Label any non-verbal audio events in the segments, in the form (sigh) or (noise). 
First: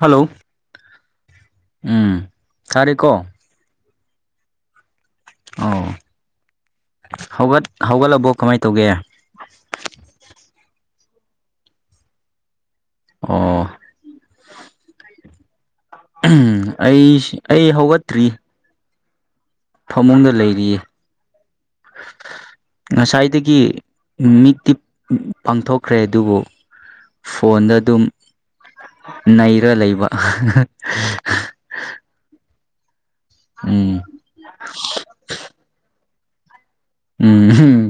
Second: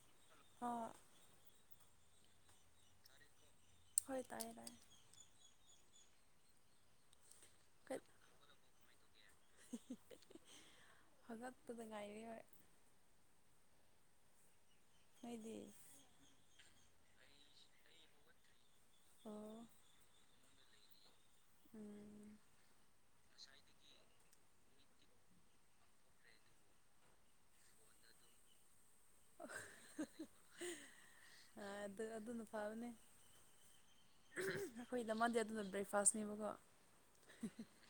hello ꯑꯣ ꯎꯝ ꯁꯔꯦ ꯀꯣ ꯍꯣꯏ ꯇꯅ ꯑꯣ ꯍꯧꯒꯠ ꯀꯩ ꯍꯧꯒꯠꯂꯕꯣ ꯀꯃꯥꯏꯅ ꯇꯧꯒꯦ ꯍꯉ ꯄꯨꯗ ꯉꯥꯏꯔꯤ ꯑꯣꯏꯔ ꯑꯣ ꯅꯣꯏꯗꯤ ꯑꯩ ꯑꯩ ꯍꯧꯒꯠꯇ꯭ꯔꯤ ꯑꯣ ꯐꯃꯨꯡꯗ ꯂꯩꯔꯤꯌꯦ ꯎꯝ ꯉꯁꯥꯏꯗꯒꯤ ꯃꯤꯠꯇꯤ ꯄꯥꯡꯊꯣꯛꯈ꯭ꯔꯦ ꯑꯗꯨꯕꯨ ꯐꯣꯟꯗ ꯑꯗꯨꯝ ꯅꯩꯔ ꯂꯩꯕ ꯑꯗꯨ ꯑꯗꯨꯅ ꯐꯕꯅꯦ ꯎꯝ ꯑꯩꯈꯣꯏꯗꯃꯥꯟꯗꯦ ꯑꯗꯨꯅ ꯕ꯭ꯔꯦꯛꯐꯥꯁꯅꯦꯕꯀꯣ ꯎꯝ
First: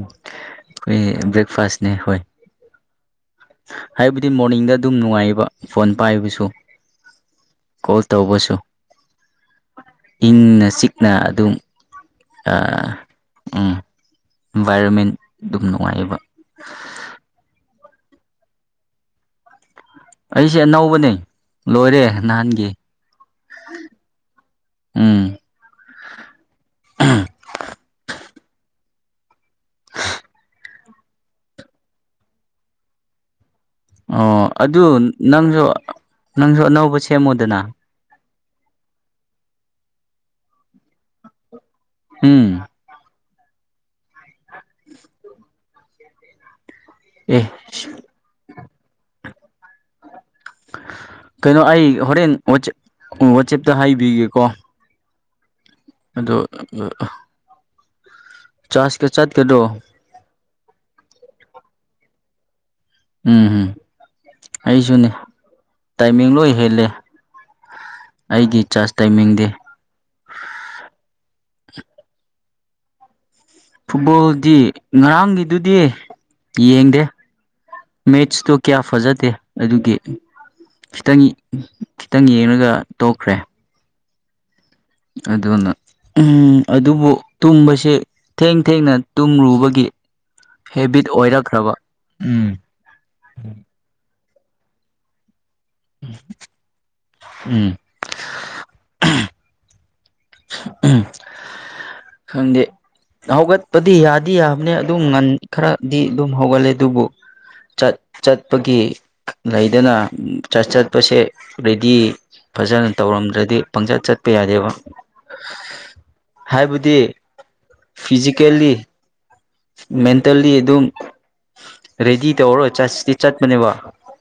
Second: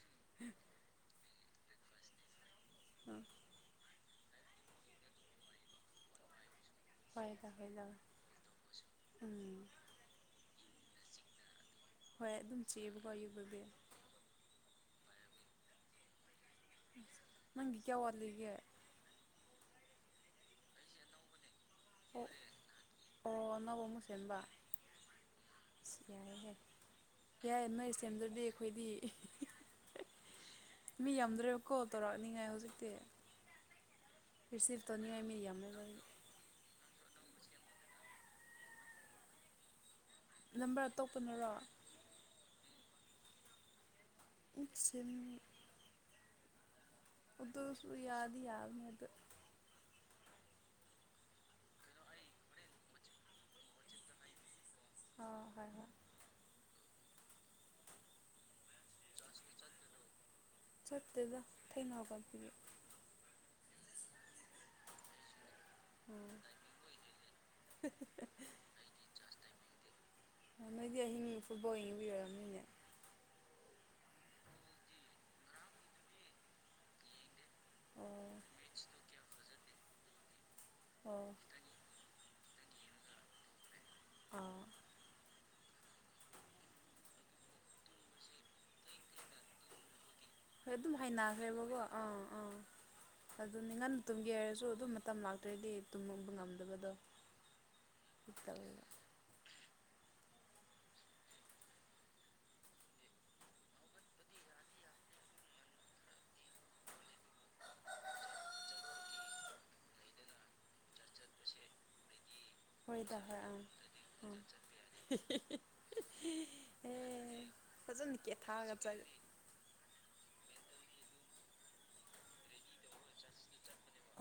ꯀ ꯭ꯔꯦꯛꯐꯥꯁꯅꯦ ꯍꯣꯏ ꯎꯝ ꯍꯥꯏꯕꯗꯤ ꯃꯣꯔꯅꯤꯡꯗ ꯑꯗꯨꯝ ꯅꯨꯡꯉꯥꯏꯌꯦꯕ ꯐꯣꯟ ꯄꯥꯏꯕꯁꯨ ꯍꯣꯏꯗ ꯍꯣꯏꯗ ꯀꯣꯜ ꯇꯧꯕꯁꯨ ꯎꯝ ꯏꯪꯅ ꯆꯛ ꯅ ꯑꯗꯨꯝ ꯍꯣꯏ ꯑꯦ ꯑꯗꯨꯝ ꯆꯦꯛꯕꯀ ꯑꯩꯨꯕꯕꯤꯦ ꯎꯝ ꯏꯟꯚꯥꯏꯔꯣꯟꯃꯦꯟ ꯑꯗꯨꯝ ꯅꯨꯡꯉꯥꯏꯌꯦꯕ ꯇꯪ ꯑꯋꯥ ꯂꯩꯦ ꯑꯩꯁꯦ ꯑꯅꯧꯕꯅꯦ ꯂꯣꯏꯔꯦ ꯑꯣ ꯅꯍꯥꯟꯒꯤ ꯑꯣ ꯑꯅꯧꯕ ꯎꯝ ꯑ ꯌꯥꯔꯦ ꯌꯥꯔꯦ ꯀꯌꯥꯏ ꯅꯣꯏ ꯁꯦꯝꯗ꯭ꯔꯗꯤ ꯑꯩꯈꯣꯏꯗꯤ (unintelligible) ꯃꯤ ꯌꯥꯝꯗ꯭ꯔꯦꯕꯀꯣ ꯇꯧꯔꯛꯑꯅꯤꯉꯥꯏ ꯍꯧꯖꯤꯛꯇꯤ ꯑꯣ ꯔꯤꯁꯤꯞ ꯑꯗꯨ ꯇꯧꯅꯤꯡꯉꯥꯏ ꯃꯤ ꯅꯪꯁꯨ ꯌꯥꯝꯃꯦꯕ ꯅꯪꯁꯨ ꯑꯅꯧꯕ ꯁꯦꯝꯃꯨꯗꯅ ꯅꯝꯕꯔ ꯑꯇꯣꯞꯄꯅꯔꯣ ꯎꯝ ꯠꯁ (unintelligible) ꯑꯦ ꯎꯗꯣꯁꯨ ꯌꯥꯗꯤ ꯌꯥꯕꯅꯤ ꯑꯗꯨ ꯀꯩꯅꯣ ꯑꯩ ꯍꯣꯔꯦꯟ ꯋꯥꯆ ꯋꯥꯆꯦꯞꯇ ꯍꯥꯏꯕꯤꯒꯦꯀꯣ ꯑꯣ ꯍꯣꯏ ꯍꯣꯏ ꯑꯗꯣ ꯆꯥꯁ ꯀ ꯆꯠ ꯀꯗꯣ ꯁꯠꯇꯦꯗ ꯊꯩꯅꯀꯥꯟ ꯐ ꯎꯝꯝ ꯑꯩꯁꯨꯅꯦ ꯇꯥꯏꯃꯤꯡ ꯑꯣ ꯂꯣꯏ ꯍꯦꯜꯂꯦ ꯑꯩꯒꯤ ꯆꯥꯔꯖ ꯇꯥꯏꯃꯤꯡꯗꯤ ꯅꯣꯏꯗꯤ ꯑꯍꯤꯡꯅꯤ ꯐꯨꯠꯕꯜ ꯌꯦꯡꯕꯤ ꯑꯣꯏꯔꯝꯃꯤꯅꯦ ꯐꯨꯠꯕꯣꯜꯗꯤ ꯉꯔꯥꯡꯒꯤꯗꯨꯗꯤ ꯌꯦꯡꯗꯦ ꯑꯣ ꯃꯦꯠꯁꯇꯣ ꯀꯌꯥ ꯐꯖꯗꯦ ꯑꯗꯨꯒꯤ ꯈꯤꯇꯪ ꯑꯣ ꯈꯤꯇꯪ ꯌꯦꯡꯉꯒ ꯇꯣꯛꯈ꯭ꯔꯦ ꯑ ꯑꯗꯨꯅ ꯑꯗꯨꯕꯨ ꯇꯨꯝꯕꯁꯦ ꯊꯦꯡ ꯊꯦꯡꯅ ꯇꯨꯝꯔꯨꯕꯒꯤ ꯍꯣꯏ ꯑꯗꯨꯝ ꯍꯦꯕꯤꯠ ꯑꯣꯏꯔꯛꯈ꯭ꯔꯕ ꯍꯅꯈ꯭ꯔꯦꯕꯀꯣ ꯑꯥ ꯑꯥ ꯎꯝ ꯑꯗꯨꯅꯤ ꯉꯟꯅ ꯒꯌꯔꯁꯨ ꯑꯗꯨꯝ ꯃꯇꯝ ꯂꯥꯛꯇ꯭ꯔꯗꯤ ꯇꯨꯝꯃꯕ ꯉꯝꯗꯕꯗꯣ ꯎꯝ ꯇꯧꯋꯗ ꯈꯪꯗꯦ ꯍꯧꯒꯠꯄꯗꯤ ꯌꯥꯗꯤ ꯌꯥꯕꯅꯦ ꯑꯗꯨꯝ ꯉꯟ ꯈꯔꯗꯤ ꯑꯗꯨꯝ ꯍꯧꯒꯠꯂꯦ ꯑꯗꯨꯕꯨ ꯆꯠ ꯆꯠꯄꯒꯤ ꯂꯩꯗꯅ ꯆꯠ ꯆꯠꯄꯁꯦ ꯔꯦꯗꯤ ꯐꯖꯅ ꯍꯣꯏꯗ ꯍꯣꯏ ꯇꯧꯔꯝꯗ꯭ꯔꯗꯤ ꯑꯪ ꯄꯪꯆꯠ ꯆꯠꯄ ꯑꯪ ꯌꯥꯗꯦꯕ ꯍꯥꯏꯕꯗꯤ ꯑꯦ ꯐꯖꯅ ꯐꯤꯖꯤꯀꯦꯜꯂꯤ ꯀꯦꯊꯥꯔꯒ ꯆꯠ ꯃꯦꯟꯇꯦꯜꯂꯤ ꯑꯗꯨꯝ ꯔꯦꯗꯤ ꯇꯧꯔꯣꯏ ꯆꯠꯁꯤ ꯆꯠꯄꯅꯦꯕ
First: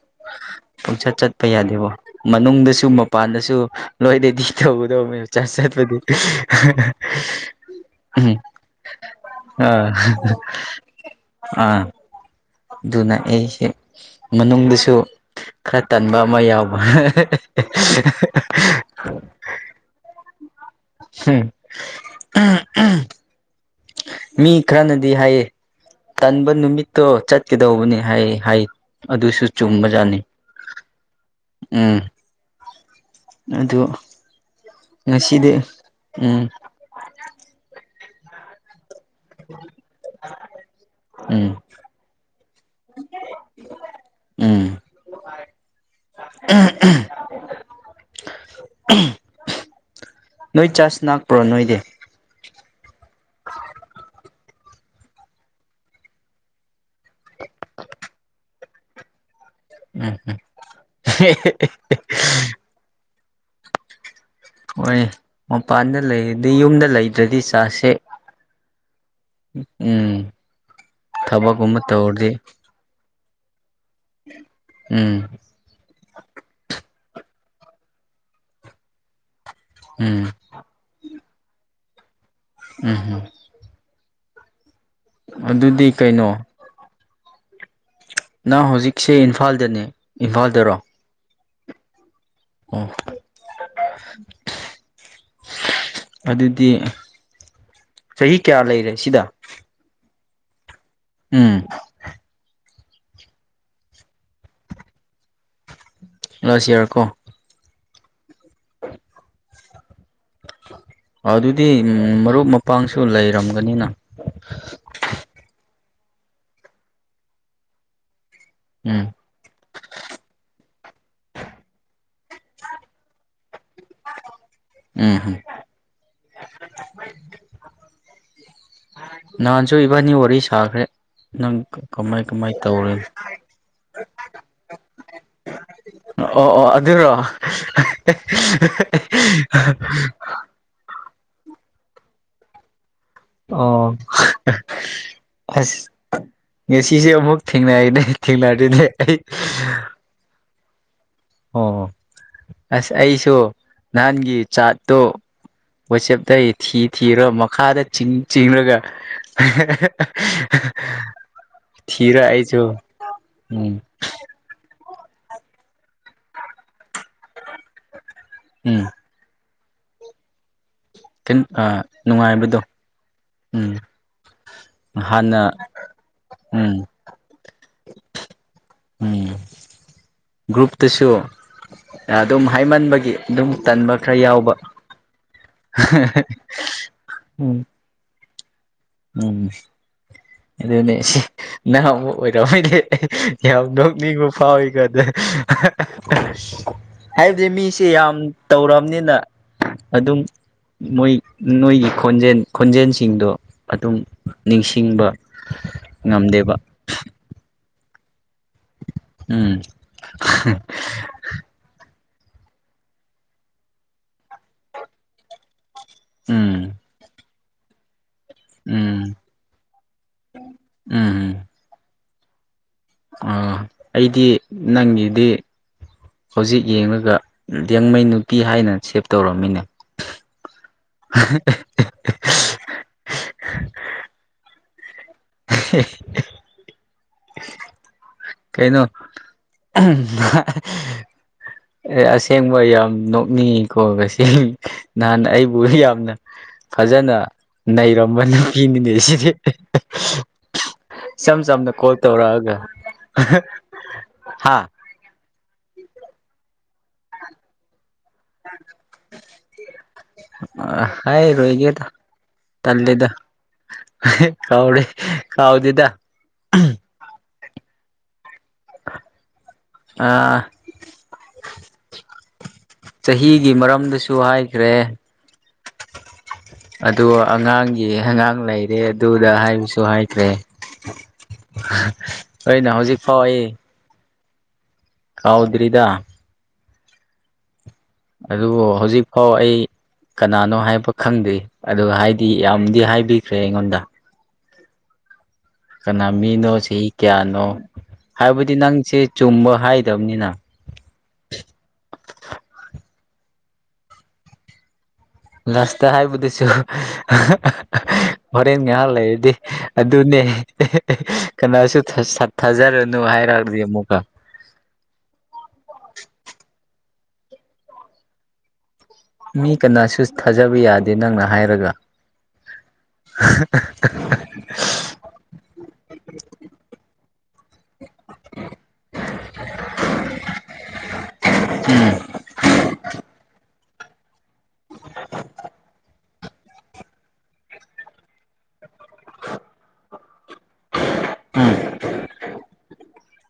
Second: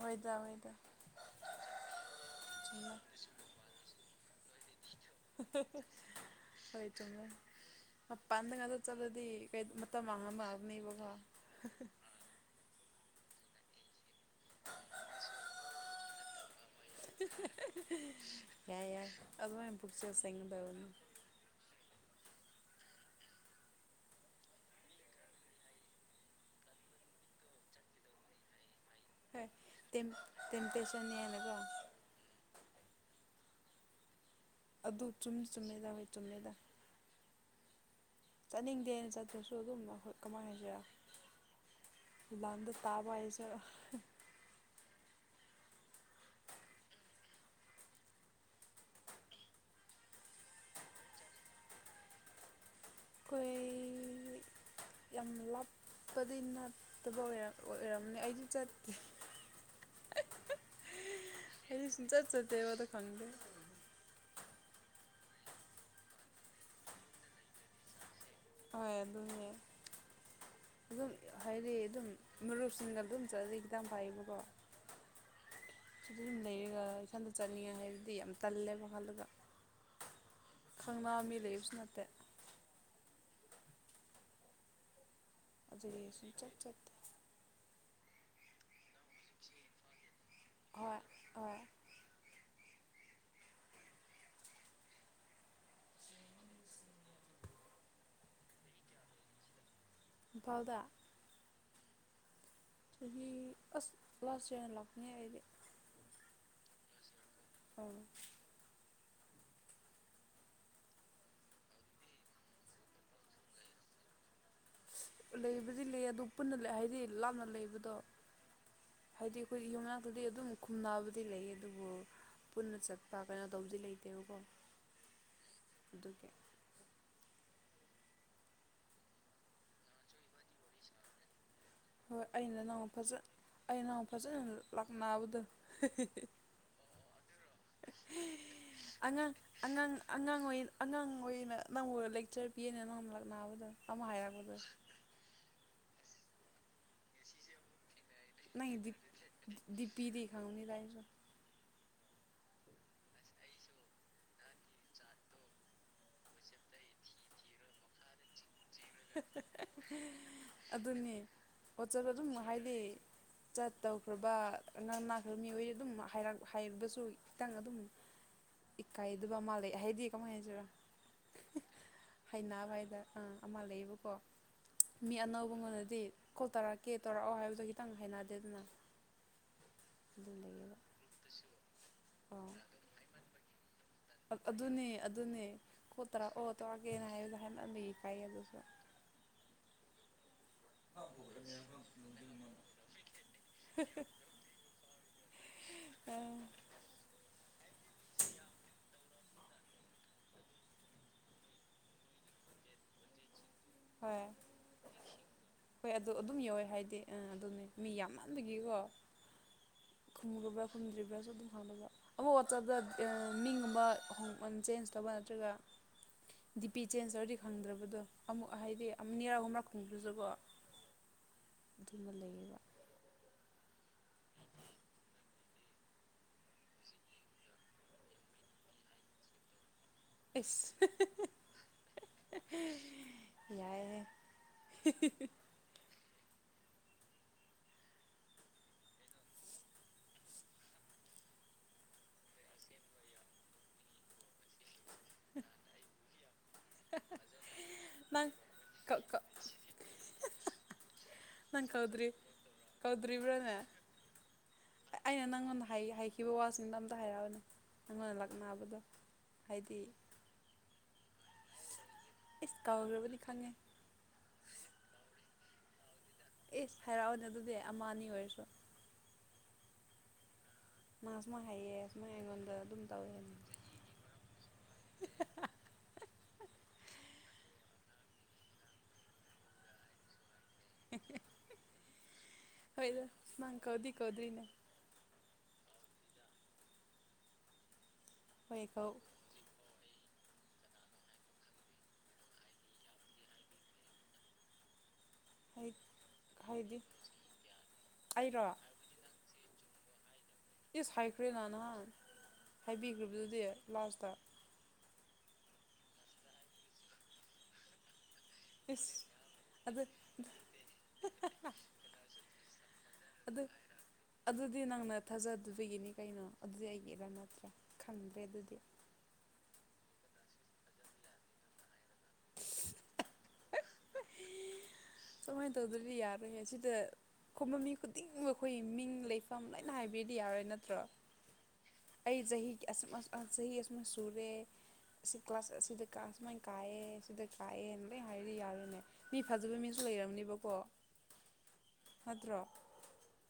ꯍꯣꯏꯗ ꯍꯣꯏꯗ ꯄꯨꯡꯆꯠ ꯆꯠꯄ ꯌꯥꯗꯦꯕꯣ ꯃꯅꯨꯡꯗꯁꯨ ꯆꯨꯝꯃꯦ ꯃꯄꯥꯟꯗꯁꯨ ꯂꯣꯏꯗꯤꯩ ꯊꯕꯨꯗꯧ ꯃ ꯆꯥ ꯆ ꯍꯞꯄꯥꯟꯗ ꯉꯗ ꯆꯂꯗꯤ ꯀꯩ ꯑꯥ ꯃꯠꯇ ꯃꯃꯔꯅꯤ ꯕꯥ ꯑꯥ ꯑꯗꯨꯅ ꯑꯩꯁꯦ ꯃꯅꯨꯡꯗꯁꯨ ꯈꯔ ꯇꯟꯕ ꯑꯃ ꯌꯥꯎꯕ (inaudible) ꯌꯥꯏ ꯌꯥꯏ ꯑꯗꯨꯃꯥꯏꯅ ꯄꯨꯛꯆꯦꯜ ꯁꯦꯡꯒꯗꯕꯅꯤ ꯍꯝ ꯃꯤ ꯈꯔꯅꯗꯤ ꯍꯥꯏꯌꯦ ꯇꯟꯕ ꯅꯨꯃꯤꯠꯇꯣ ꯆꯠꯀꯗꯧꯕꯅꯦ ꯍꯥꯏ ꯍꯥꯏ ꯍꯣꯏ ꯑꯗꯨꯁꯨ ꯆꯨꯝꯕꯖꯥꯠꯅꯤ ꯇꯦꯝꯇꯦꯁꯟ ꯌꯥꯅꯀꯣ ꯎꯝ ꯑꯗꯨ ꯑꯗꯨ ꯆꯨꯝ ꯉꯁꯤꯗꯤ ꯆꯨꯝꯃꯦꯗ ꯍꯣꯏ ꯎꯝ ꯆꯨꯝꯃꯦꯗ ꯆꯠꯅꯤꯡꯗꯦꯅ ꯆꯠꯇ꯭ꯔꯁꯨ ꯑꯗꯨꯝ ꯑꯩꯈꯣꯏ ꯀꯃꯥꯏꯅ ꯍꯥꯏꯁꯤꯔꯥ ꯎꯝ ꯂꯥꯟꯗ ꯇꯥꯕ ꯎꯝ ꯅꯣꯏ ꯆꯥꯖ ꯂꯥꯛꯄ꯭ꯔꯣ ꯅꯣꯏꯗꯤ ꯑꯩꯈꯣꯏ (inaudible) ꯌꯥꯝ ꯂꯥꯞꯄꯗꯤ ꯅꯠꯇꯕ ꯑꯣꯏꯔꯝꯅꯤ ꯑꯩꯗꯤ ꯆꯠꯇꯦ ꯎꯝ ꯐꯗꯤ ꯁ ꯆꯠ ꯆ ꯇꯦ ꯋꯥ ꯇ ꯈꯟꯗꯦ ꯍꯣꯏ ꯃꯄꯥꯟꯗ ꯂꯩꯗꯤꯩ ꯌꯨꯝꯗ ꯂꯩꯗ꯭ꯔꯗꯤ ꯆꯁꯦ ꯍꯣꯏ ꯑꯗꯨꯅꯦ ꯑꯗꯨꯝ ꯍꯥꯏꯗꯤ ꯊꯕꯛꯀꯨꯝꯕ ꯑꯗꯨꯝ ꯇꯧꯔꯗꯤ ꯃꯔꯨꯞꯁꯤꯡꯅ ꯑꯗꯨꯝ ꯆꯠꯗꯤ ꯈꯤꯇꯪ ꯐꯥꯏꯌꯦꯕꯀꯣ ꯎꯝ ꯁꯤꯗ ꯑꯗꯨꯝ ꯂꯩꯌꯦꯒ ꯏꯊꯟꯗ ꯆꯠꯅꯤꯡꯉꯦ ꯍꯥꯏꯗꯨꯗꯤ ꯌꯥꯝ ꯇꯜꯂꯦꯕ ꯈꯜꯂꯒ ꯎꯝ ꯈꯪꯅꯥ ꯃꯤ ꯂꯩꯕꯁꯨ ꯅꯠꯇ ꯇ ꯎꯝꯍꯝ ꯑꯗꯨꯗꯤ ꯑꯗꯨꯒꯤ ꯀꯩꯅꯣ ꯁꯨꯡꯆꯠ ꯆꯠꯇꯦ ꯅꯪ ꯍꯧꯖꯤꯛꯁꯦ ꯏꯝꯐꯥꯜꯗꯅꯦ ꯏꯝꯐꯥꯜꯗꯔꯣ ꯑꯣ ꯑꯣ ꯑꯗꯨꯗꯤ ꯆꯍꯤ ꯀꯌꯥ ꯂꯩꯔꯦ ꯁꯤꯗ ꯐꯥꯎꯗ ꯎꯝ ꯆꯍꯤ ꯑꯁ ꯂꯥꯁꯅ ꯂꯥꯛꯅꯤ ꯑꯩꯗꯤ ꯆꯁꯤ ꯌꯥꯔꯀꯣ ꯎꯝ (inaudible) ꯑꯗꯨꯗꯤ ꯃꯔꯨꯞ ꯃꯄꯥꯡꯁꯨ ꯂꯩꯔꯝꯒꯅꯤꯅ ꯂꯩꯕꯨꯗꯤ ꯂꯩ ꯑꯗꯨ ꯄꯨꯟꯅ ꯍꯥꯏꯗꯤ ꯂꯥꯞꯅ ꯂꯩꯕꯗꯣ ꯎꯝ ꯍꯥꯏꯗꯤ ꯑꯩꯈꯣꯏ ꯌꯨꯝꯅꯥꯛꯇꯗꯤ ꯑꯗꯨꯝ ꯈꯨꯝꯕꯗꯤ ꯂꯩ ꯑꯗꯨꯕꯨ ꯄꯨꯟꯅ ꯆꯠꯄ ꯀꯩꯅꯣ ꯇꯧꯕꯗꯤ ꯂꯩꯇꯦꯕꯀꯣ ꯎꯝ ꯎꯝ ꯑꯗꯨꯒꯤ ꯅꯍꯥꯟꯁꯨ ꯏꯕꯥꯅꯤ ꯋꯥꯔꯤ ꯁꯥꯈ꯭ꯔꯦ ꯅꯪ ꯀꯃꯥꯏ ꯍꯣꯏ ꯀꯃꯥꯏ ꯑꯩꯅ ꯅꯪ ꯇꯧꯔꯦ ꯐꯖ ꯑ ꯅꯪ ꯐꯖꯅ ꯂꯥꯛꯅꯕꯗ ꯑꯣ ꯑꯣ ꯑꯗꯨꯔꯣ ꯅ ꯂꯦꯛꯆꯔ ꯄꯤꯅ ꯑꯣ ꯉꯁꯤꯁꯦ ꯑꯃꯨꯛ ꯊꯦꯡꯅꯅꯦ ꯅ ꯗꯤ ꯄꯄꯤꯗꯤ ꯈꯥꯎꯅꯤ ꯇꯏꯁꯨ ꯑꯣ ꯑꯁ ꯑꯩꯁꯨ ꯅꯍꯥꯟꯒꯤ ꯆꯥꯠꯇꯨ ꯋꯥꯆꯦꯞꯇ ꯊꯤ ꯊꯤꯔꯣ ꯃꯈꯥꯗ ꯆꯤꯡ ꯆꯤꯡꯔꯒ (inaudible) ꯄꯣꯠꯆꯔ ꯑꯗꯨꯝ ꯑꯩꯁꯨ ꯍꯥꯏꯗꯤ ꯎꯝ ꯆꯠꯇꯧꯈ꯭ꯔꯕ ꯉꯝ ꯅꯥꯈ꯭ꯔꯕ ꯃꯤꯑꯣꯏ ꯑꯗꯨꯝ ꯍꯥꯏꯔ ꯍꯥꯏꯒꯁꯨ ꯈꯤꯇꯪ ꯑꯗꯨꯝ ꯎꯝ ꯏꯀꯥꯏꯗꯕ ꯃꯥ ꯂꯩ ꯑꯦꯍꯦꯗꯤ ꯀꯃꯣꯏ ꯍꯥꯏꯖꯔꯣ ꯈꯤ ꯅꯨꯡꯉꯥꯏꯕꯗꯣ ꯑꯃ ꯎꯝ ꯂꯩꯌꯦꯕꯀꯣ ꯃꯤ ꯍꯥꯟꯅ ꯑꯅꯧꯕꯉꯗꯗꯤ ꯀꯣꯜ ꯎꯝ ꯇꯧꯔꯛꯀꯦ ꯇꯧꯔꯛꯑꯣ ꯍꯥꯏꯕꯗꯣ ꯈꯤꯇꯪ ꯍꯅꯗꯦ ꯑꯗꯨꯅ ꯎꯝ ꯒ꯭ꯔꯨꯞꯇꯁꯨ ꯑꯗꯨꯝ ꯍꯥꯏꯃꯟꯕꯒꯤ ꯑꯗꯨꯝ ꯇꯟꯕ ꯈꯔ ꯌꯥꯎꯕ ꯑꯗꯨꯅꯤ ꯑꯗꯨꯅꯤ ꯀꯣꯠꯇꯔꯥꯛꯑꯣ ꯇꯧꯔꯛꯒꯦꯅ ꯍꯥꯏꯕꯗ ꯎꯝ ꯍꯥꯏꯅ ꯃꯤ ꯄꯥꯏꯌꯦ ꯑꯗꯨꯁꯨ ꯎꯝ ꯑꯗꯨꯅꯦ ꯁꯤ ꯅꯍꯕ ꯑꯣꯏꯔꯝꯃꯗꯤ ꯑꯩ ꯌꯥꯝ ꯅꯣꯛꯅꯤꯡꯕ ꯐꯥꯎꯋꯤꯀꯣ ꯑꯗ ꯑꯦ ꯍꯥꯏꯕꯗꯤ ꯃꯤꯁꯦ ꯌꯥꯝ ꯇꯧꯔꯕꯝꯅꯤꯅ ꯑꯗꯨꯝ ꯃꯣꯏ ꯅꯣꯏꯒꯤ ꯈꯣꯟꯖꯦꯜ ꯈꯣꯟꯖꯦꯜꯁꯤꯡꯗꯣ ꯑꯗꯨꯝ ꯍꯣꯏ ꯅꯤꯡꯁꯤꯡꯕ ꯍꯣꯏ ꯑꯗꯨ ꯑꯗꯨꯝ ꯉꯝꯗꯦꯕ ꯌꯧꯋꯦ ꯍꯥꯏꯗꯤ ꯑꯥ ꯑꯗꯨꯅꯦ ꯃꯤ ꯌꯥꯝꯃꯟꯕꯒꯤꯀꯣ ꯎꯝ ꯈꯨꯝꯕ꯭ꯔꯥ ꯈꯨꯝꯗ꯭ꯔꯤꯕ꯭ꯔꯥꯁꯨ ꯑꯗꯨꯝ ꯈꯪꯗꯕ ꯑꯃꯨꯛ ꯋꯥꯆꯞꯇ ꯃꯤꯒꯨꯝꯕ ꯆꯦꯟꯖ ꯇꯧꯕ ꯅꯠꯇ꯭ꯔꯒ ꯎꯝ ꯗꯤꯄꯤꯤ ꯆꯦꯟꯁ ꯑꯣꯏꯗꯤ ꯈꯪꯗ꯭ꯔꯕꯗꯣ ꯑꯃꯨꯛ ꯍꯥꯏꯗꯤ ꯎꯝ ꯅꯤꯔꯛ ꯍꯨꯝꯔꯛ ꯈꯨꯝꯕꯤꯖꯕ ꯑꯗꯨꯝꯕ ꯂꯩꯌꯦꯕ ꯑ ꯑꯩꯗꯤ ꯅꯪꯒꯤꯗꯤ ꯍꯧꯖꯤꯛ ꯌꯦꯡꯉꯒ ꯌꯦꯡꯃꯩ ꯅꯨꯄꯤ ꯍꯥꯏꯅ ꯁꯦꯞ ꯇꯧꯔꯝꯃꯤꯅꯦ ꯏꯁꯁ ꯌꯥꯏꯍꯦ (inaudible) (inaudible) (inaudible) ꯀꯩꯅꯣ ꯑꯦ ꯑꯁꯦꯡꯕ ꯌꯥꯝ ꯅꯣꯛꯅꯤꯡꯉꯤꯀꯣ ꯉꯁꯦꯡ ꯅꯍꯥꯟ ꯑꯩꯕꯨ ꯌꯥꯝꯅ ꯐꯖꯅ ꯅꯩꯔꯝꯕ ꯅꯪ ꯅꯨꯄꯤꯅꯤꯅꯦ ꯁꯤꯗꯤ ꯁ ꯅꯪ ꯁꯅ ꯀꯣꯜ ꯀꯧꯗ꯭ꯔꯤ ꯇꯧꯔꯒ ꯀꯧꯗ꯭ꯔꯤꯕ꯭ꯔꯥꯅꯦ ꯍꯥ ꯍꯥꯏ ꯍꯥꯏꯈꯤꯕ ꯋꯥ ꯁꯤꯟꯗ ꯑꯝꯇ ꯍꯥꯏꯔꯅꯦ ꯅꯪꯅ ꯂꯥꯛꯅꯅꯥꯕꯗꯣ ꯑ ꯍꯥꯏ ꯔꯣꯍꯤꯒ ꯏꯁ ꯇꯗ ꯀꯧꯈ꯭ꯔꯕꯅꯤ ꯈꯪꯉꯦ ꯀꯥꯎ ꯀꯥꯎꯗꯗ ꯏꯁ ꯍꯥꯏꯔꯛꯑꯣꯅꯦ ꯑꯗꯨꯗꯤ ꯑꯃ ꯑꯅꯤ ꯑꯣꯏꯔꯁꯨ ꯑꯥ ꯃꯥꯁꯨꯃ ꯍꯥꯏꯩꯌꯦ ꯁꯃꯥꯏ ꯍꯥꯏꯉꯣꯟꯗ ꯆꯍꯤꯒꯤ ꯃꯔꯝꯗꯁꯨ ꯍꯥꯏꯈ꯭ꯔꯦ ꯑꯗꯣ ꯑꯉꯥꯡꯒꯤ ꯑꯉꯥꯡ ꯂꯩꯔꯦ ꯑꯗꯨꯗ ꯍꯥꯏꯕꯁꯨ ꯍꯥꯏꯈ꯭ꯔꯦ (inaudible) ꯑꯣꯏꯅ ꯍꯧꯖꯤꯛ ꯐꯥꯎ ꯑꯩ ꯀꯗꯔꯤꯅꯦ ꯀꯥꯎꯗ꯭ꯔꯔꯤꯗ ꯑꯗꯨꯕꯨ ꯍꯣꯏ ꯀꯧ ꯍꯧꯖꯤꯛ ꯐꯥꯎ ꯑꯩ ꯀꯅꯥꯅꯣ ꯍꯥꯏꯕ ꯈꯪꯗ꯭ꯦ ꯑꯗꯨ ꯍꯥꯏꯗꯤ ꯌꯥꯝꯗꯤ ꯍꯥꯏꯕꯤꯈ꯭ꯔꯦ ꯑꯩꯉꯣꯟꯗ ꯀꯅꯥ ꯃꯤꯅꯣ ꯍꯥꯏꯗꯤ ꯆꯍꯤ ꯀꯌꯥꯅꯣ ꯑꯩꯔꯣ ꯍꯥꯏꯕꯗꯤ ꯅꯪꯁꯦ ꯆꯨꯝꯕ ꯍꯥꯏꯗꯕꯅꯤꯅ ꯁꯥꯏꯀ꯭ꯔ ꯂꯅꯣ ꯊꯕꯤꯈ꯭ꯕꯗꯨꯗꯤ ꯂꯥꯁꯇ ꯔꯥꯁꯇ ꯍꯥꯏꯕꯨꯗꯤꯁꯨ ꯍꯣꯔꯦꯟ ꯉꯥꯏꯍꯥꯛ ꯏꯁ ꯂꯩꯔꯗꯤ ꯑꯗꯨ ꯑꯗꯨꯅꯦ ꯀꯅꯥꯁꯨ ꯊꯥꯖꯔꯨꯅꯨ ꯍꯥꯏ ꯑꯗꯨ ꯗꯤ ꯃꯨꯛꯥ ꯑꯗꯨꯗꯤ ꯅꯪꯅ ꯊꯥꯖꯗꯕꯒꯤꯅꯤ ꯀꯩꯅꯣ ꯑꯗꯨꯗꯤ ꯑꯩꯒꯤꯔ ꯅꯠꯇ꯭ꯔꯥ ꯈꯪꯗ꯭ꯔꯦ ꯑꯗꯨꯗꯤ ꯃꯤ ꯀꯅꯥꯁꯨ ꯊꯥꯖꯕ ꯌꯥꯗꯦ ꯅꯪꯅ ꯍꯥꯏꯔꯒ (inaudible) (inaudible) ꯁꯨꯃꯥꯏꯅ ꯇꯧꯗ꯭ꯔꯗꯤ ꯌꯥꯔꯣꯏꯍ ꯁꯤꯗ ꯈꯨꯝꯕ ꯃꯤ ꯑꯇꯤꯡꯕ ꯑꯩꯈꯣꯏ ꯃꯤꯡ ꯂꯩꯐꯝ ꯂꯣꯏꯅ ꯍꯥꯏꯕꯤꯔꯗꯤ ꯌꯥꯔꯣꯏ ꯅꯠꯇ꯭ꯔꯣ ꯑꯩ ꯆꯍꯤ ꯆꯍꯤ ꯁꯦ ꯀ꯭ꯂꯥꯁ ꯀ ꯀꯥꯏꯑ ꯁꯤꯗ ꯀꯥꯏꯑ ꯍꯥꯏꯦꯔꯤꯅꯦ ꯃꯤꯐꯥꯖ ꯂꯩꯔꯝꯅꯦꯕꯀꯣ ꯎꯝ ꯅꯠꯇ꯭ꯔꯣ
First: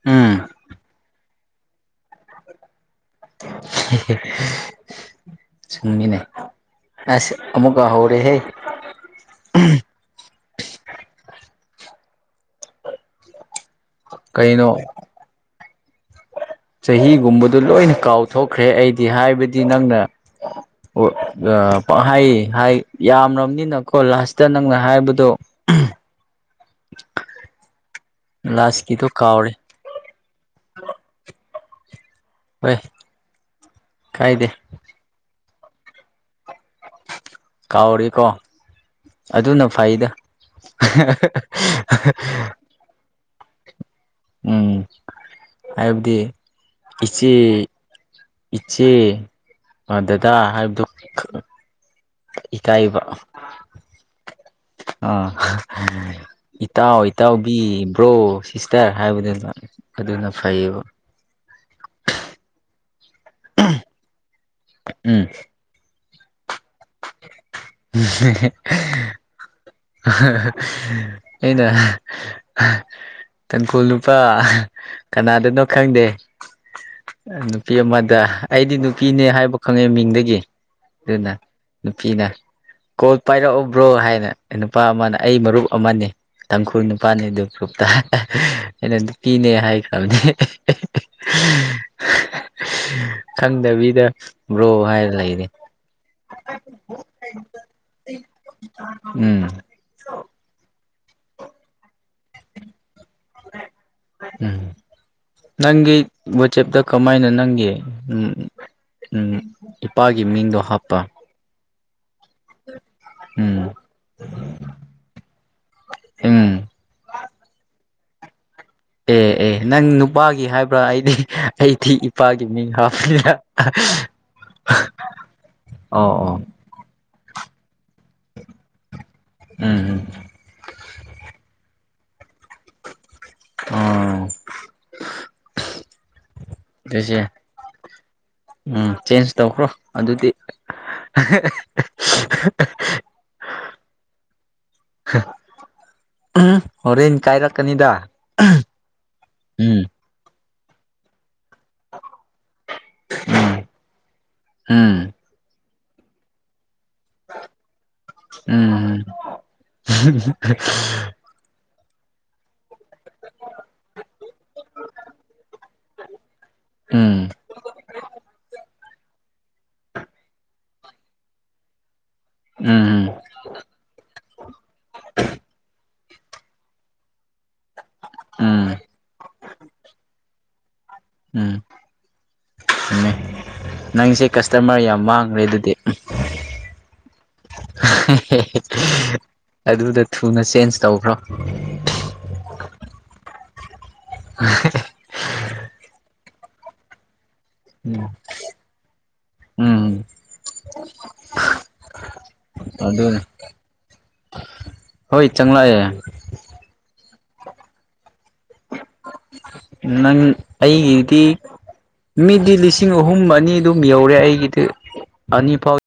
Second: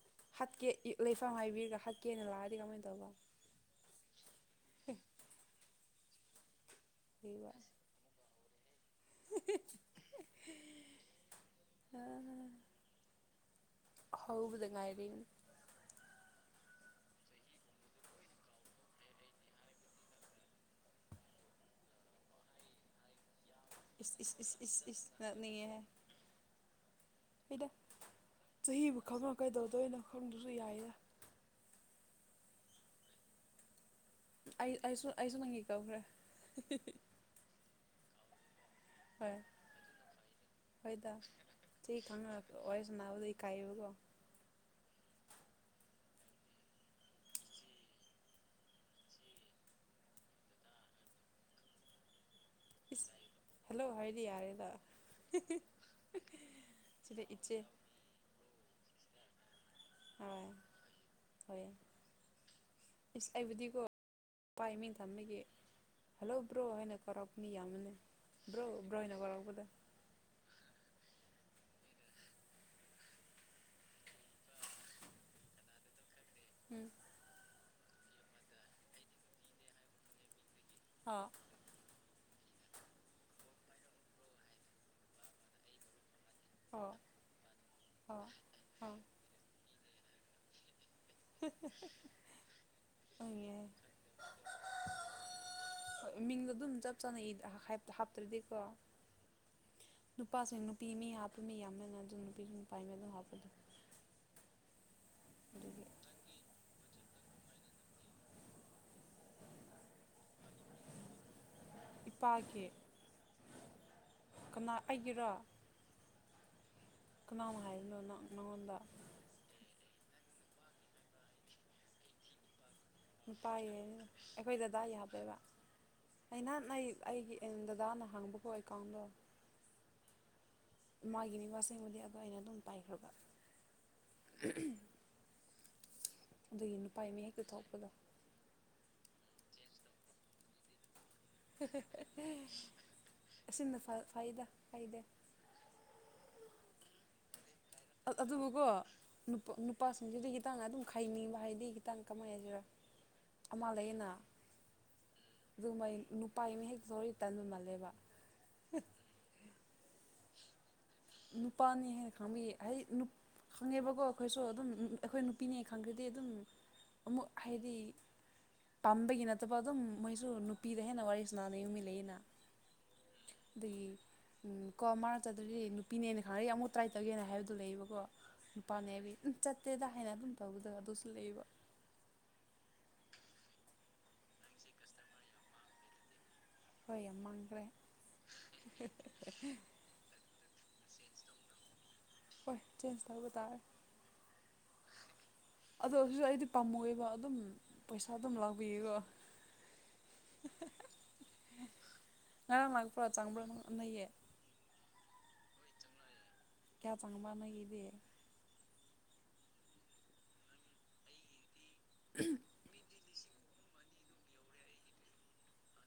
ꯎꯝ ꯍꯥꯠꯀꯦ ꯂꯩꯐꯝ ꯍꯥꯏꯕꯤꯔꯒ ꯍꯥꯏ (inaudible) ꯁꯨꯝꯃꯤꯅꯦ ꯑꯁ ꯂꯩꯕ ꯑꯃꯨꯀꯍꯧꯔꯦꯍꯦ ꯍꯥꯎꯗ ꯀꯩꯅꯣ ꯉꯥꯏꯔꯤ ꯆꯍꯤꯒꯨꯝꯕꯗ ꯂꯣꯏꯅ ꯀꯥꯎꯊꯣꯛꯈ꯭ꯔꯦ ꯑꯩꯗꯤ ꯍꯥꯏꯕꯗꯤ ꯅꯪꯅ ꯑꯣ ꯍꯥꯏ ꯍꯥꯏ ꯌꯥꯝ ꯑꯅꯀꯣ ꯏꯁ ꯏꯁ ꯂꯥꯁꯇ ꯏꯁ ꯅꯪꯅ ꯏꯁ ꯍꯥꯏꯕꯗꯣ ꯑꯩꯅ ꯆꯍꯤꯕꯨ ꯂꯥꯁꯀꯤꯗꯣ ꯈꯪꯉ ꯀꯥꯎꯔꯦ ꯀꯩꯗꯧꯗꯣꯏꯅꯣ ꯈꯪꯗꯁꯨ ꯌꯥꯏꯗ ꯍꯣꯏ ꯀꯥꯏꯗꯦ ꯁꯨꯁꯨꯅꯪꯤ ꯀꯕ꯭ꯔꯦ ꯀꯥꯎꯔꯤ ꯀꯣ ꯍꯣꯏ ꯑꯗꯨꯅ ꯐꯩꯗ ꯍꯣꯏꯗ ꯀꯩꯕꯣ ꯎꯝ ꯑꯩꯕꯗꯤ ꯀꯁꯤ ꯏꯆꯦ ꯗꯗꯥ ꯍꯥꯏꯕꯗꯨꯣ ꯍꯜꯂꯣ ꯍꯥꯏꯗꯤ ꯑ ꯏꯇꯥꯎ ꯁꯤꯗ ꯏꯆꯦ ꯏꯇꯥꯎꯕꯤꯕ꯭ꯔꯣ ꯁꯤꯁꯇꯔ ꯍꯥꯏꯕꯗꯨ ꯑꯗꯨꯅ ꯍꯣꯏ ꯐꯩꯌꯦꯕ ꯍꯣꯏ ꯏꯁ ꯑꯩꯕꯨꯗꯤꯀꯣ ꯄꯥꯏ ꯃꯤꯡ ꯎꯝ ꯊꯝꯃꯒꯤꯦ ꯍꯜꯂꯣ ꯕ꯭ꯔꯣ ꯍꯥꯏꯅ ꯀꯧꯔꯛꯄ ꯃꯤ ꯌꯥꯝꯕꯅꯦ ꯕ꯭ꯔꯣ ꯕ꯭ꯔꯣ ꯍꯥꯏꯅ ꯀꯧꯔꯛꯄꯗꯣ (inaudible) ꯑꯩꯅ ꯇꯥꯡꯈꯨꯜ ꯅꯨꯨꯄꯥ ꯀꯅꯥꯗꯅꯣ ꯈꯪꯗꯦ ꯎꯝ ꯅꯨꯄꯤ ꯑꯃꯗ ꯑꯩꯗꯤ ꯅꯨꯄꯤꯅꯦ ꯍꯥꯏꯕ ꯈꯪꯉꯦ ꯃꯤꯡꯗꯒꯤ ꯑꯥ ꯑꯗꯨꯅꯥ ꯅꯨꯄꯤꯅ ꯀꯣꯜ ꯄꯥꯏꯔꯛꯎꯕ꯭ꯔꯣ ꯍꯥꯏꯅ ꯅꯨꯄꯥ ꯑꯃꯅ ꯑꯩ ꯃꯔꯨꯞ ꯑꯃꯅꯤ ꯇꯥꯡꯈꯨꯜ ꯑꯥ ꯅꯨꯄꯥꯅꯤ ꯑꯗꯨ ꯐꯨꯞꯇ ꯑꯥ ꯑꯩꯅ ꯑꯥ ꯅꯨꯄꯤꯅꯦ ꯍꯥꯏꯈ꯭ꯔꯕꯅꯦ (inaudible) ꯈꯪꯉꯦ ꯈꯪꯗꯕꯤꯗ ꯕ꯭ꯔꯣ ꯍꯥꯏꯔ ꯂꯩꯔꯦ ꯍꯥꯞꯗꯤ ꯀ ꯎꯝ ꯅꯨꯄꯥꯁꯤꯡ ꯅꯨꯄꯤ ꯃꯤ ꯍꯥꯞꯄ ꯃꯤ ꯌꯥꯝꯃꯦꯅ ꯑꯗꯨꯝ ꯅꯨꯄꯤꯗꯨ ꯅꯨ ꯄꯥꯏꯃꯦꯗꯝ ꯎꯝ ꯑꯗꯨꯒꯤ ꯅꯪꯒꯤ ꯋꯥꯆꯦꯞꯇ ꯀꯃꯥꯏꯅ ꯅꯪꯒꯤ ꯎ ꯎꯝ ꯏꯄꯥꯒꯤ ꯃꯤꯡꯗꯣ ꯍꯥꯞꯄ ꯅꯨꯄꯥꯒꯤꯦ ꯎꯝ ꯀꯅꯥ ꯑꯩꯒꯤꯔꯣ ꯎꯝ ꯀꯅꯥꯃ ꯍꯥꯏꯅꯣꯪ ꯅꯉꯣꯟꯗ ꯑꯦ ꯑꯦ ꯅꯪ ꯅꯨꯄꯥꯒꯤ ꯍꯥꯏꯕ꯭ꯔꯥ ꯑꯩꯗꯤ ꯑꯩꯗꯤ ꯏꯄꯥꯒꯤ ꯃꯤ ꯅꯨꯄꯥꯒꯤ ꯑꯩꯈꯣꯏ ꯗꯗꯥ ꯌꯥ ꯍꯥꯄꯦꯕ ꯑꯣ ꯑꯣ ꯑꯩ ꯅꯍꯥꯟ ꯑꯩ ꯑꯩꯒꯤ ꯑꯦ ꯗꯗꯥꯅ ꯍꯥꯡꯕꯀꯣ ꯑꯦꯀꯥꯎꯟꯗꯣ ꯎꯝ ꯎꯝ ꯃꯥꯒꯤꯅꯦ ꯋꯥꯁꯤꯡꯕꯨꯗꯤ ꯑ ꯑ ꯑꯩꯅ ꯑꯗꯨꯝ ꯄꯥꯏꯈ꯭ꯔꯕ ꯑꯣ ꯑꯗꯨꯒꯤ ꯅꯨꯄꯥ ꯑꯗꯨꯁꯦ ꯃꯤ ꯍꯦꯛꯇ ꯊꯣꯛꯄꯗꯣ ꯎꯝ ꯆꯦꯟꯖ ꯇꯧꯈ꯭ꯔꯣ ꯑꯗꯨꯗꯤ ꯑꯁꯤ ꯅꯠꯇ ꯐꯗ ꯐꯥꯏꯗꯦ ꯍꯣꯔꯦꯟ ꯀꯥꯏ ꯑꯗꯨꯕꯨꯀꯣ ꯎꯝ ꯅꯨꯄꯥꯁꯤꯡꯁꯤꯗꯤ ꯈꯤꯇꯪꯅ ꯑꯗꯨꯝ ꯈꯥꯏꯅꯤꯡꯕ ꯍꯥꯏꯅꯤ ꯑꯩ ꯈꯤꯇꯪ ꯀꯃꯥꯏꯅ ꯍꯥꯏꯁꯤꯔ ꯑꯃ ꯂꯩꯌꯦꯅ ꯎꯝ ꯑꯗꯨꯒꯨꯝꯕ ꯅꯨꯄꯥ ꯑꯃ ꯍꯦꯛꯁꯨꯔꯤ ꯇꯜꯂꯃꯜꯂꯦꯕ ꯎ ꯅꯨꯄꯥꯅꯤ ꯍꯥꯏ ꯈꯃꯤ ꯍꯥꯏ ꯅꯨ ꯈꯪꯉꯦꯕꯀꯣ ꯑꯩꯈꯣꯏꯁꯨ ꯑꯗꯨꯝ ꯑꯩꯈꯣꯏ ꯅꯨꯄꯤꯅꯦ ꯈꯪꯈ꯭ꯔꯗꯤ ꯑꯗꯨꯝ ꯎꯃꯛ ꯎꯝ ꯍꯥꯏꯩꯗꯤ ꯄꯥꯝꯕꯒꯤ ꯅꯠꯇꯕ ꯑꯗꯨꯝ ꯃꯣꯏꯁꯨ ꯅꯨꯄꯤꯗ ꯍꯦꯟꯅ ꯋꯥꯔꯤꯁꯨ ꯅꯥꯅ ꯌꯨꯝ ꯃꯤ ꯂꯩꯅ ꯎꯝ ꯎꯝ (unintelligible) ꯄꯤꯅꯦꯅ ꯈꯪꯅꯦ ꯑꯃꯨꯛ ꯇ꯭ꯔꯥꯏ ꯇꯧꯒꯦꯅ ꯍꯥꯏꯕꯗꯨ ꯂꯩꯌꯦꯕꯀꯣ ꯎꯝ ꯅꯨꯄꯥꯅꯦ ꯍꯥꯏꯕꯤ ꯎꯝ ꯆꯠꯇꯦꯗ ꯍꯥꯏꯅ ꯑꯗꯨꯝ ꯇꯕꯗ ꯑꯗꯨ ꯎꯝ ꯎꯃꯦ ꯅꯪꯁꯦ ꯀꯁꯇꯃꯔ ꯌꯥꯝ ꯃꯥꯡꯈ꯭ꯔꯦ ꯑꯗꯨꯗꯤ ꯑꯩꯈꯣꯏ ꯌꯥꯝ ꯃꯥꯡꯈ꯭ꯔꯦ ꯑꯗꯨꯗ ꯊꯨꯅ ꯆꯦꯟꯖ ꯇꯧꯈ꯭ꯔꯣ ꯍꯣꯏ ꯆꯦꯟꯖ ꯇꯧꯕ ꯇꯥꯔꯦ ꯍ ꯑꯗ ꯍꯧꯁꯨ ꯑꯩꯗꯤ ꯄꯥꯝꯃꯣꯏꯕ ꯑꯗꯨꯝ ꯄꯩꯁꯥ ꯎꯝ ꯑꯗꯨꯝ ꯂꯥꯛꯄꯤꯌꯦꯀꯣ ꯎꯝ ꯉꯔꯥꯡ ꯂꯥꯛꯄ꯭ꯔꯣ ꯑꯗꯨꯅꯦ ꯆꯪꯕ꯭ꯔꯥꯅꯩꯌꯦ ꯍꯣꯏ ꯆꯪꯪꯂꯛꯑꯦ ꯇ ꯆꯪꯕ ꯅꯏꯗꯤ ꯅꯪ ꯑꯩꯒꯤꯗꯤ ꯃꯤꯗꯤ ꯂꯤꯁꯤꯡ ꯑꯍꯨꯝ ꯑꯅꯤ ꯑꯗꯨꯝ ꯌꯧꯔꯦ ꯑꯩꯒꯤꯗꯤ ꯑꯅꯤ ꯐꯥꯎ